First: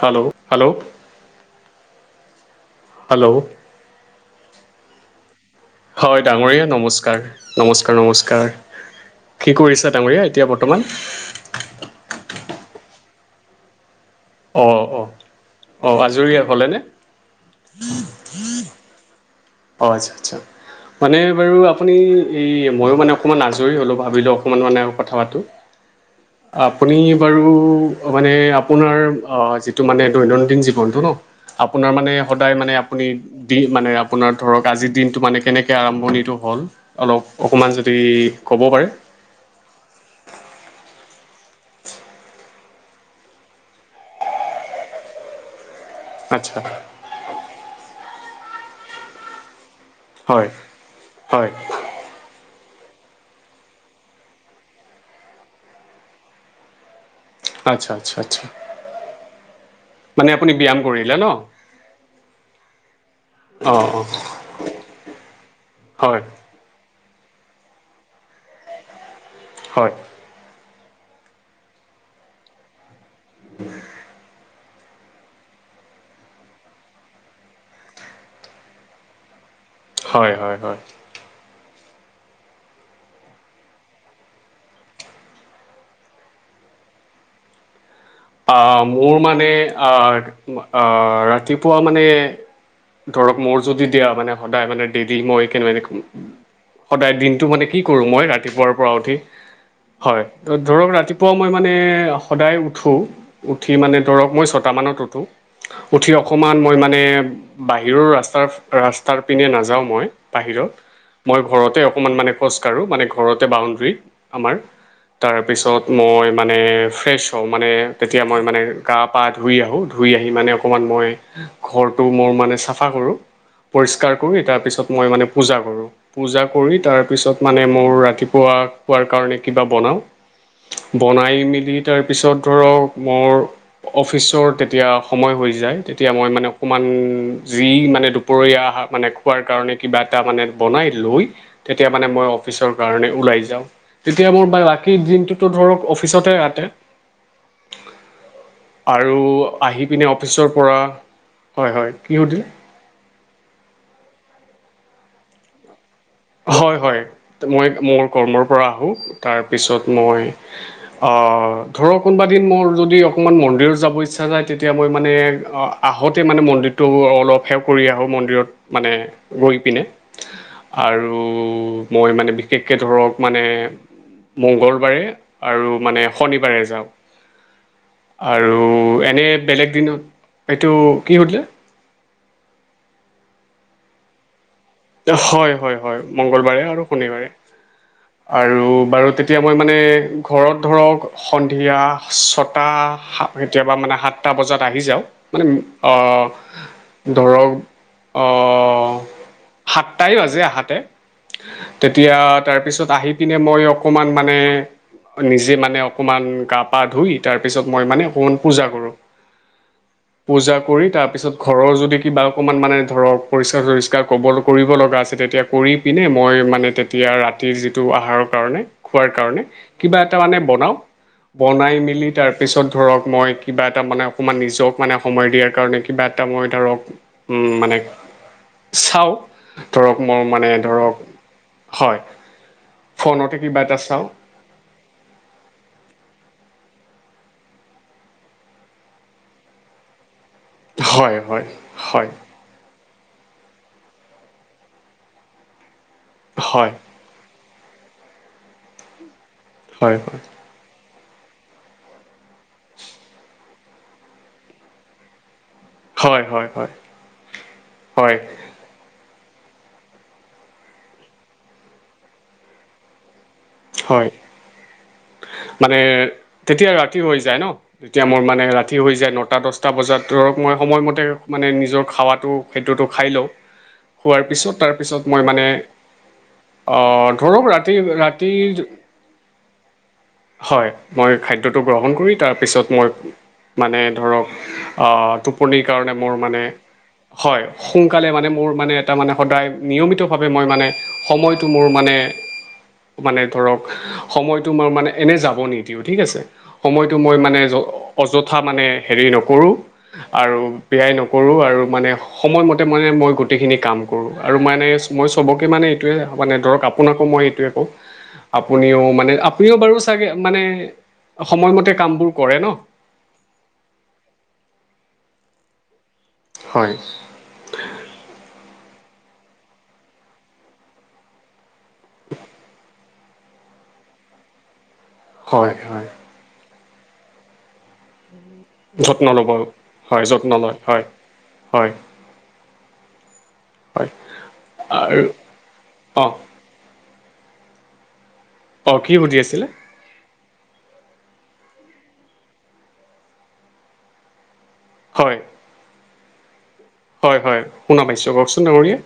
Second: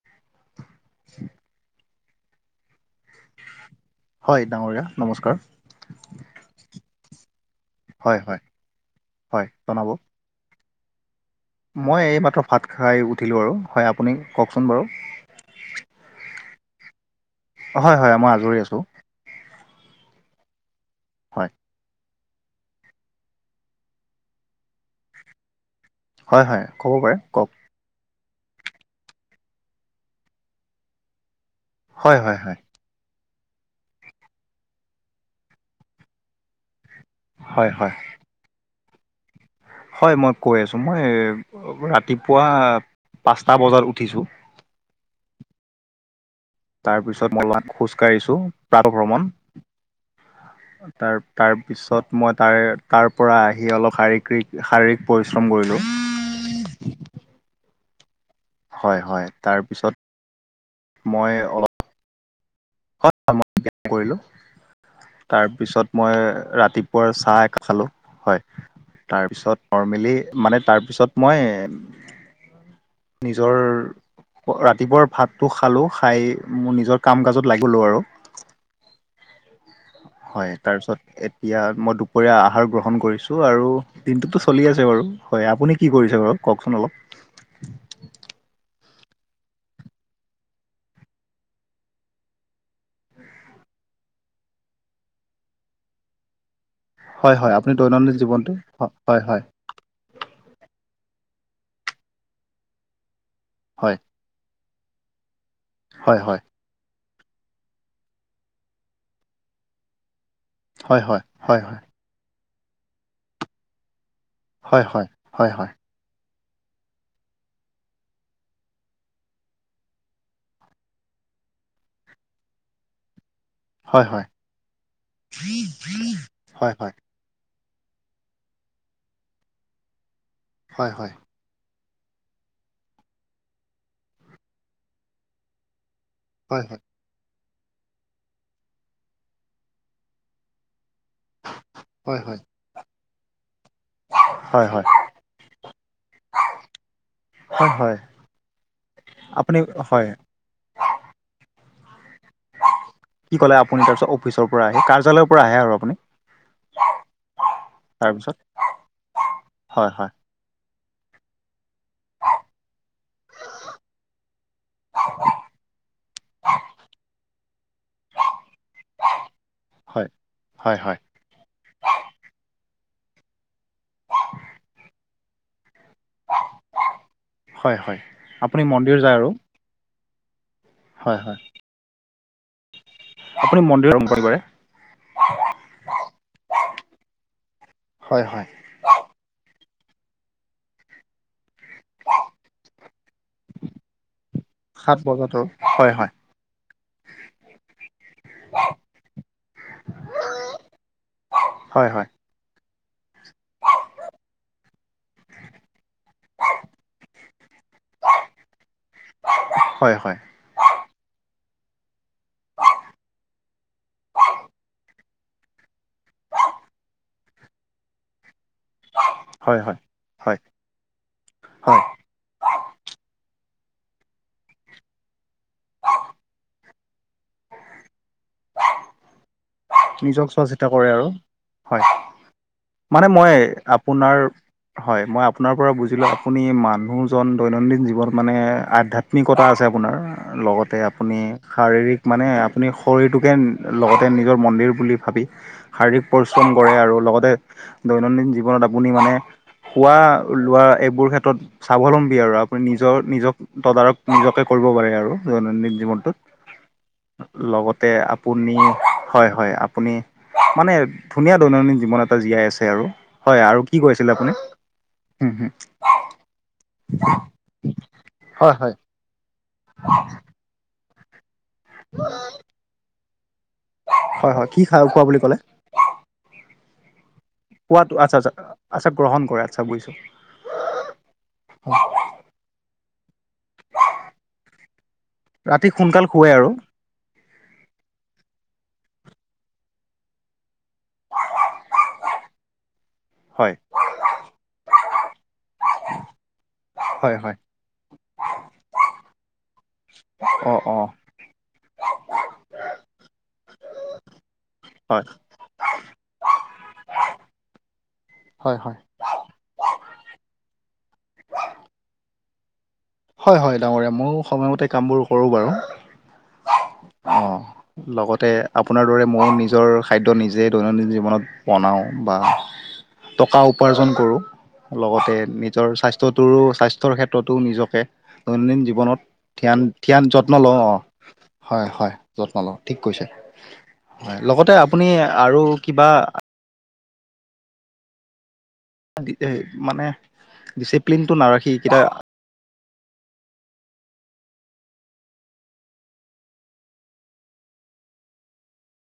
Hello hello. Hello. হয় ডাঙৰীয়া, নমস্কাৰ। হয় ডাঙৰীয়া নমস্কাৰ নমস্কাৰ হয় হয় নমস্কাৰ, হয় কি জনাব কৰিছে ডাঙৰীয়া এতিয়া ৰ্বত বৰ্তমান মই এই মাত্ৰ ভাত খাই উঠিলো আৰু, হয়। আ অ' অ' অ' আজৰি হলে নে? হয় হয় মই আজৰি আছোঁ। অ' আচ্ছা আচ্ছা, মানে হয় বাৰু আপুনি এই ময়ো মানে অকণমান আজৰি হ'লো, ভাবিলোঁ অকণমান মানে কথা পাতো। হয় হয় ক'ব আপুনি পাৰে বাৰু কওক মানে আপোনাৰ অ' যিটো মানে দৈনন্দিন জীৱনটো ন আপোনাৰ মানে হয় হয় সদায় হয় মানে আপুনি দি মানে আপোনাৰ ধৰক আজিৰ দিনটো মানে কেনেকৈ আৰম্ভণিটো হ'ল অলপ হয় অকণমান হয় যদি ক'ব পাৰে। হয় মই কৈ আছো মই ৰাতিপুৱা পাঁচটা বজাত উঠিছো। আচ্ছা তাৰ পিছত মই ল খোজকাঢ়িছো প্ৰাত ভ্ৰমণ। হয় তাৰ তাৰ হয় পিছত মই তাৰে তাৰ পৰা আহি অলপ শাৰীকক শাৰীৰিক পৰিশ্ৰম কৰিলো। আচ্ছা আচ্ছা আচ্ছা তাৰপিছত মানে আপুনি ব্যায়াম কৰিলে ন মই অলপ মই অঁ অঁ কৰিলো তাৰপিছত মই হয় ৰাতি চাহ এক খালো হয় তাৰপিছত হয় নৰ্মেলি মানে তাৰ তাৰপিছত মই নিজৰ ৰাতিপুৱাৰ ভাতটো খালো খাই মোৰ নিজৰ কাম কাজত [unintelligible] লো আৰু হয় তাৰপিছত এতিয়া। মই দুপৰীয়া আহাৰ গ্ৰহণ কৰিছো আৰু দিনটোতো চলি আছে বাৰু হয় আপুনি কি কৰিছে বাৰু কওকচোন। অলপ। [inaudible] আহ মোৰ মানে আহ আহ ৰাতিপুৱা মানে। ধৰক মোৰ যদি দিয়া মানে সদায় মানে ডৰি মই কেনে সদায় হয়, দিনটো হয়, মানে আপুনি কি কৰো দৈনন্দিন মই জীৱনটো ৰাতিপুৱাৰ পৰা হয়, উঠি হয়, হয়, হয় ধৰক ৰাতিপুৱা। পোৱা মই মানে সদায় উঠো উঠি মানে হয়, ধৰক মই ছটামানত উঠো। উঠি হয়, হয়, অকণমান মই মানে বাহিৰৰ ৰাস্তাৰ ৰাস্তাৰ পিনে নাযাওঁ মই। বাহিৰত হয়, মই হয়, ঘৰতে হয়। অকমান মানে খোজ কঢ়ো মানে ঘৰতে বাউণ্ডৰী। আমাৰ হয়, হয়, হয়, হয়, তাৰপিছত মই মানে ফ্ৰেছ হওঁ মানে। তেতিয়া মই মানে গা পা ধুই আহো ধুই আহি মানে অকণমান মই ঘৰটো মোৰ মানে চাফা কৰোঁ। হয়, পৰিষ্কাৰ হয়, কৰি তাৰ পিছত মই মানে পূজা কৰো পূজা হয়, হয়, হয়, কৰি হয়, তাৰ পিছত। মানে মোৰ ৰাতিপুৱা কোৱাৰ কাৰণে কিবা বনাওঁ হয়, বনাই মেলি। তয়াৰ পিছত ধৰক মোৰ অফিচৰ তেতিয়া সময় হৈ যায় তেতিয়া মই মানে হয়, হয়, হয়, অকণমান যি মানে দুপৰীয়াা মানে খোৱাৰ কাৰণে কিবা এটা মানে বনাই লৈ তেতিয়া মানে মই অফিচৰ কাৰণে ওলাই যাওঁ তেতিয়া মোৰ হয়, হয়, বাকী দিনটোতো ধৰক অফিচতে ৰাতে হয়, হয়, আৰু আপুনি আহি পিনে হয়। অফিচৰ পৰা হয় হয়। কি সুধিলে কি ক'লে আপুনি তাৰপিছত অফিচৰ পৰা আহি কাৰ্যালয়ৰ পৰা আহে আৰু আপুনি। হয় হয় মই মোৰ তাৰপিছত কৰ্মৰ পৰা আহোঁ তাৰপিছত হয় হয় মই। অ', ধৰক কোনবাদিন মোৰ যদি অকণমান মন্দিৰত যাব ইচ্ছা যায়, তেতিয়া মই মানে আ আহোঁতেই মানে মন্দিৰটো অলপ সেৱ কৰি আহোঁ মন্দিৰত। মানে ৰৈ পিনে হয় হয় হয় আৰু মই মানে বিশেষ কে ধৰক মানে মঙ্গলবাৰে আৰু মানে শনিবাৰে যাওঁ হয় হয় আৰু আপুনি মন্দিৰ যায় এনে আৰু বেলেগ দিনত এইটো কি হয় হয় সুধিলে? আপুনি মন্দিৰ [unintelligible] হয় হয় হয় মংগলবাৰে আৰু শনিবাৰে হয় হয় আৰু বাৰু তেতিয়া মই মানে ঘৰত ধৰক এয়া ছটা কেতিয়াবা মানে সাতটা বজাত আহি সাত যাওঁ বজাত মানে আৰু হয় হয় ধৰক সাতটাই বাজে আহাতে হয় হয় তেতিয়া তাৰপিছত আহি পিনে মই অকমান মানে নিজে মানে। অকমান গা পা ধুই তাৰপিছত মই মানে অকমান পূজা কৰোঁ। হয় হয় পূজা কৰি তাৰ পিছত ঘৰৰ যদি কিবা অকমান মানে ধৰ পৰিষ্কাৰ চৰিষ্কাৰ কব কৰিব লগা আছে তেতিয়া কৰি পিনে, মই মানে তেতিয়া ৰাতিৰ যিটো আহাৰ কাৰণে খোৱাৰ কাৰণে হয় হয় কিবা এটা হয় মানে বনাও। হয় বনাই মেলি তাৰপিছত ধৰক মই কিবা এটা মানে অকণমান নিজক মানে সময় দিয়াৰ কাৰণে, কিবা এটা মই ধৰক মানে চাওঁ ধৰক নিজক মোৰ চোৱা মানে চিতা কৰে ধৰক আৰু হয় মানে মই ফোনতে কিবা এটা চাওঁ আপোনাৰ হয়, মই আপোনাৰ পৰা বুজিলো আপুনি মান মানুহজন দৈনন্দিন জীৱনত মানে আধ্যাত্মিকতা আছে আপোনাৰ। লগতে হয় আপুনি হয় শাৰীৰিক হয় মানে আপুনি শৰীৰটোকে লগতে নিজৰ মন্দিৰ বুলি ভাবি শাৰীৰিক পৰিশ্ৰম হয় কৰে আৰু লগতে দৈনন্দিন জীৱনত আপুনি মানে হয় খোৱা হয় লোৱা এইবোৰ ক্ষেত্ৰত স্বাৱলম্বী আৰু আপুনি নিজৰ নিজক তদাৰক নিজকে কৰিব পাৰে আৰু। দৈনন্দিন জীৱনটোত হয় হয় হয় লগতে হয় আপুনি হয়, হয়, আপুনি মানে ধুনীয়া দৈনন্দিন জীৱন এটা জীয়াই আছে আৰু। হয় আৰু কি হয় কৰিছিলে আপুনি? হুম হুম। মানে তেতিয়া ৰাতি হৈ যায় ন' তেতিয়া মোৰ মানে হয় হয়। ৰাতি হৈ যায় নটা দশ দশটা বজাত ধৰক মই সময়মতে মানে নিজৰ খাৱাটো খাদ্যটো খাই লওঁ। খোৱাৰ হয় হয় পিছত কি খা খোৱা তাৰপিছত বুলি মই ক'লে? মানে অ, ধৰক ৰাতি খোৱাটো ৰা আচ্ছা ৰাতি, আচ্ছা আচ্ছা গ্ৰহণ কৰে আচ্ছা বুজিছোঁ। হয়, মই খাদ্যটো গ্ৰহণ কৰি তাৰপিছত মই মানে ধৰক আ, টোপনিৰ ৰাতি কাৰণে সোনকাল মোৰ শুৱে মানে আৰু হয়, সোনকালে মানে মোৰ মানে এটা মানে সদায় নিয়মিতভাৱে মই মানে সময়টো মোৰ মানে মানে হয়। ধৰক সময়টো মোৰ মানে এনে যাব যাব নিদিওঁ, ঠিক আছে। সময়টো মোৰ হয় হয়। মানে অযথা মানে হেৰি নকৰোঁ আৰু আৰু অ', অ', বিয়াই নকৰোঁ আৰু মানে সময়মতে মানে মই গোটেইখিনি কাম কৰোঁ আৰু মানে হয়। মই চবকে মানে মানে ধৰক আপোনাকো মই এইটোয়ে কওঁ হয় হয়, আপুনিও মানে আপুনিও বাৰু চাগে মানে সময়মতে কাম বোৰ কৰে ন? হয, হয়, ডাঙৰীয়া ময়ো সময়মতে কামবোৰ কৰোঁ বাৰু। হয় অ', লগতে আপোনাৰ দৰে ময়ো নিজৰ খাদ্য নিজে দৈনন্দিন জীৱনত বনাওঁ বা টকা উপাৰ্জন কৰোঁ। লগতে হয় নিজৰ হয় স্বাস্থ্যটোৰো স্বাস্থ্যৰ ক্ষেত্ৰতো নিজকে দৈনন্দিন জীৱনত যত্ন ল'ব ধ্যান হয় ধ্যান যত্ন লওঁ লয় অ', হয় হয়, হয়, যত্ন লওঁ ঠিক কৈছে। হয় লগতে আপুনি আৰু কিবা অঁ অঁ কি সুধি আছিলে মানে ডিচিপ্লিনটো নাৰাখি [unintelligible] হয় হয় হয় শুনাম পাইছো কওকচোন ডাঙৰীয়া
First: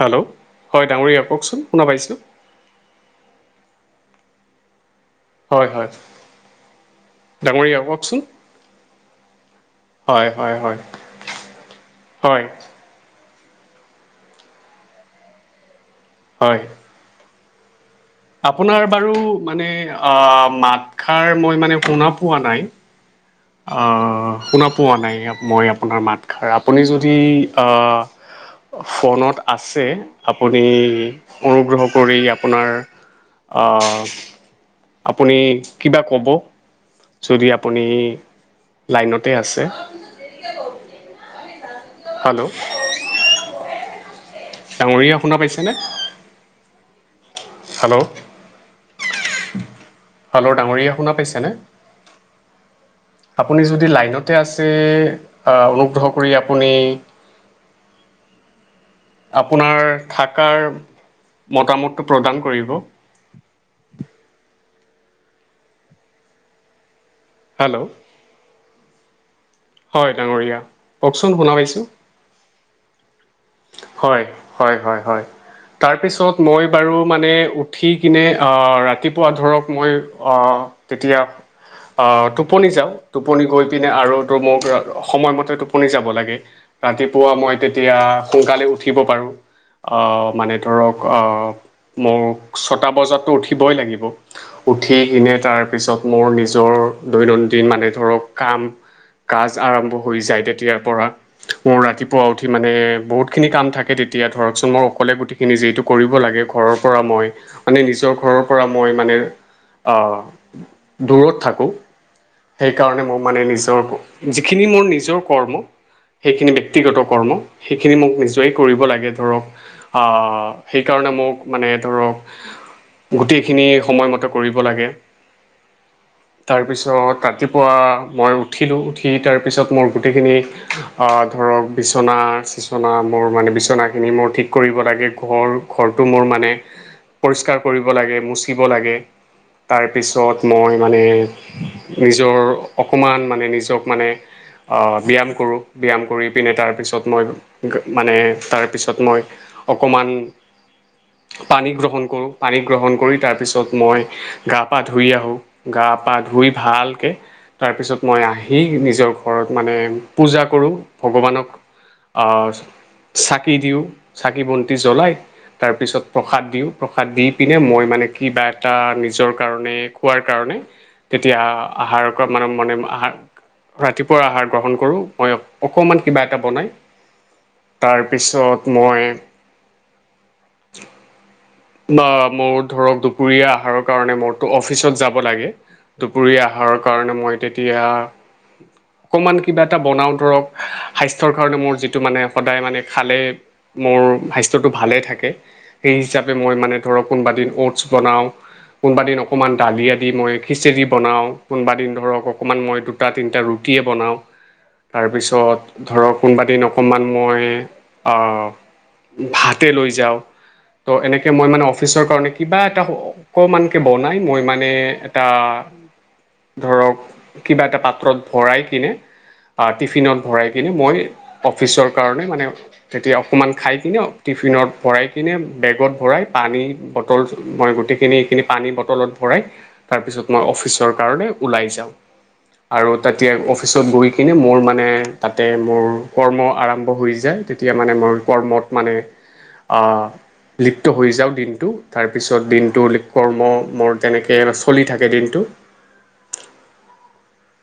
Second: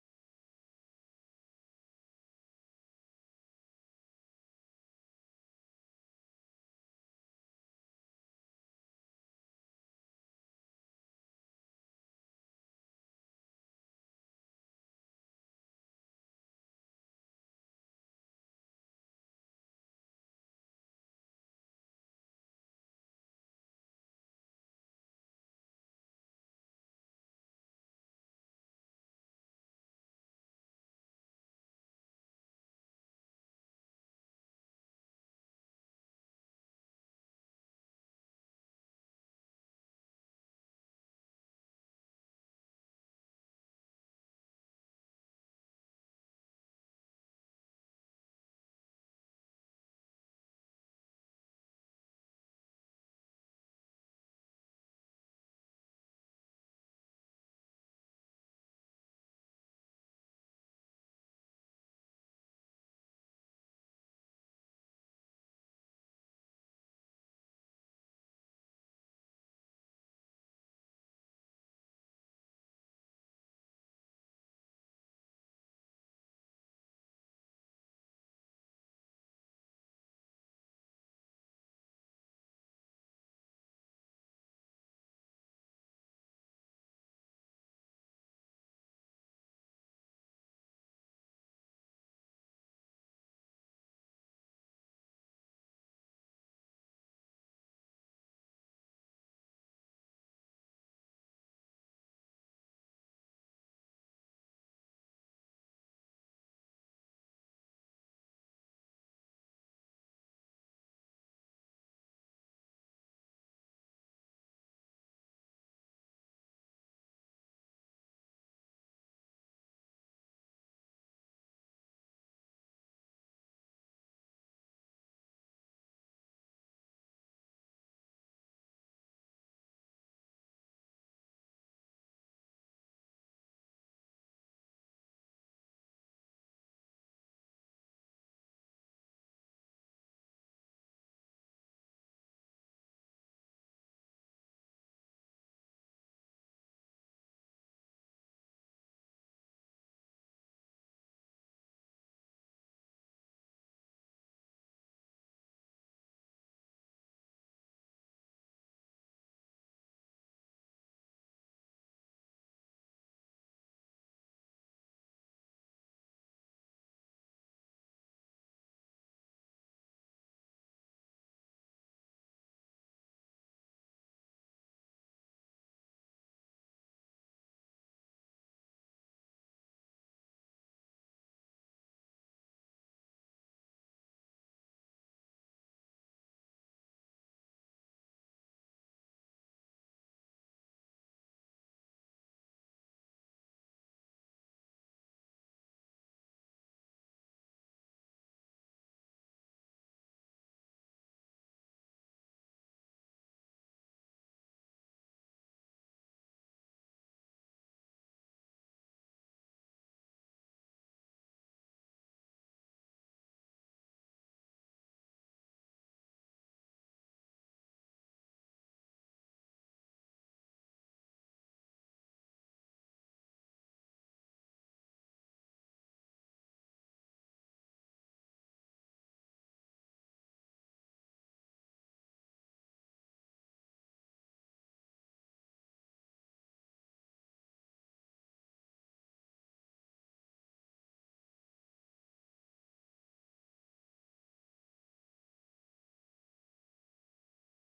হেল্ল' হয় ডাঙৰীয়া কওকচোন শুনা পাইছোঁ হয় হয় ডাঙৰীয়া কওকচোন হয় হয় হয়, আপোনাৰ বাৰু মানে আ, মাত খাৰ মই মানে শুনা পোৱা নাই। আ, শুনা পোৱা নাই, মই আপোনাৰ মাত খাৰ আপুনি যদি আ, ফোনত আছে আপুনি অনুগ্ৰহ কৰি আপোনাৰ আ, আপুনি কিবা কব যদি আপুনি লাইনতে আছে। হেল্ল' ডাঙৰীয়া শুনা পাইছেনে হেল্ল' হ্লে ডাঙৰীয়া শুনা পাইছেনে আপুনি যদি লাইনতে আছে অনুগ্ৰহ কৰি আপুনি আপোনাৰ থকাৰ মতামতটো প্ৰদান কৰিব [inaudible] হেল্ল' হয় ডাঙৰীয়া কওকচোন শুনা পাইছোঁ হয় হয় হয় হয় তাৰপিছত মই বাৰু মানে উঠি কিনে ৰাতিপুৱা ধৰক মই তেতিয়া আহ টোপনি যাওঁ টোপনি গৈ পিনে আৰুো মোক সময়মতে টোপনি যাব লাগে ৰাতিপুৱা মই তেতিয়া সোনকালে উঠিব পাৰো আহ মানে ধৰক আহ মোক ছটা বজাতো উঠিবই লাগিব উঠি কিনে তাৰপিছত মোৰ নিজৰ দৈনন্দিন মানে ধৰক কাম কাজ আৰম্ভ হৈ যায় তেতিয়াৰ পৰা মোৰ ৰাতিপুৱা উঠি মানে বহুতখিনি কাম থাকে তেতিয়া ধৰকচোন মই অকলে গোটেইখিনি যিহেতু কৰিব লাগে মই মে নি ঘৰৰ পৰা মই মানে দূৰত থাকোঁ সেইকাৰণে মোৰ মানে নিজৰ যিখিনি মোৰ নিজৰ কৰ্ম সেইখিনি ব্যক্তিগত কৰ্ম সেইখিনি মোক নিজেইে কৰিব লাগে ধৰক সেইকাৰণে মোক মানে ধৰক গোটেইখিনি সময়মতে কৰিব লাগে তাৰপিছত ৰাতিপুৱা মই উঠিলোঁ উঠি তাৰপিছত মোৰ গোটেইখিনি ধৰক বিচনাৰ বিচনা মোৰ মানে বিচনাখিনি মোৰ ঠিক কৰিব লাগে ঘৰ ঘৰটো মোৰ মানে পৰিষ্কাৰ কৰিব লাগে মুচিব লাগে তাৰপিছত মই মানে নিজৰ অকমান মানে নিজক মানে ব্যায়াম কৰোঁ ব্যায়াম কৰি পিনে তাৰপিছত মই মানে তাৰপিছত মই অকণমান পানী গ্ৰহণ কৰো পানী গ্ৰহণ কৰি তাৰ পিছত মই গা পা ধুই আহোঁ গা গা পা ধুই ভালকৈ তাৰপিছত মই আহি নিজৰ ঘৰত মানে পূজা কৰোঁ ভগৱানক আহ চাকি দিওঁ চাকি বন্তি জ্বলাই তাৰপিছত প্ৰসাদ দিওঁ প্ৰসাদ দি পিনে মই মানে কিবা এটা নিজৰ কাৰণে খোৱাৰ কাৰণে তেতিয়া আহাৰক মানে মনে আহাৰ ৰাতিপুৱা আহাৰ গ্ৰহণ কৰো মই অকমান কিবা এটা বনাই তাৰপিছত মই বা মোৰ ধৰক দুপৰীয়া আহাৰৰ কাৰণে মোৰতো অফিচত যাব লাগে দুপুৰীয়া আহাৰৰ কাৰণে মই তেতিয়া অকমান কিবা এটা বনাও ধৰক স্বাস্থ্যৰ কাৰণে মোৰ যি [unintelligible] কোনোবাদিন অ'টছ বনাওঁ কোনোবাাদিন অকণমান দালি আদি মই খিচিৰি বনাওঁ কোনোবাদিন ধৰক অকণমান মই দুটা তিনিটা ৰৰুপ [unintelligible] অকণমান মই ভাতে লৈ যাওঁ ত' এনেকে মই মানে অফিচৰ কাৰণে কিবা এটা অকমানকে বনাই মই মানে এটা ধৰক কিবা এটা পাত্ৰত ভৰাই কিনে টিফিনত ভৰাই কিনে মই অফিচৰ কাৰণে মানে তেতিয়া অকণমান খাই কিনে টিফিনত ভৰাই কিনে বেগত ভৰাই পানী বটল মই গোটেইখিনি এইখিনি পানী বটলত ভৰাই তাৰপিছত মই অফিচৰ কাৰণে ওলাই যাওঁ আৰু তাতেই অফিচত গৈ কিনে মোৰ মানে তাতে মোৰ কৰ্ম আৰম্ভ হৈ যায় তেতিয়া মানে মই কৰ্মত মানে লিপ্ত হৈ যাওঁ দিনটো তাৰপিছত দিনটো কৰ্ম মোৰ তেনেকে অলপ চলি থাকে দিনটো [unintelligible]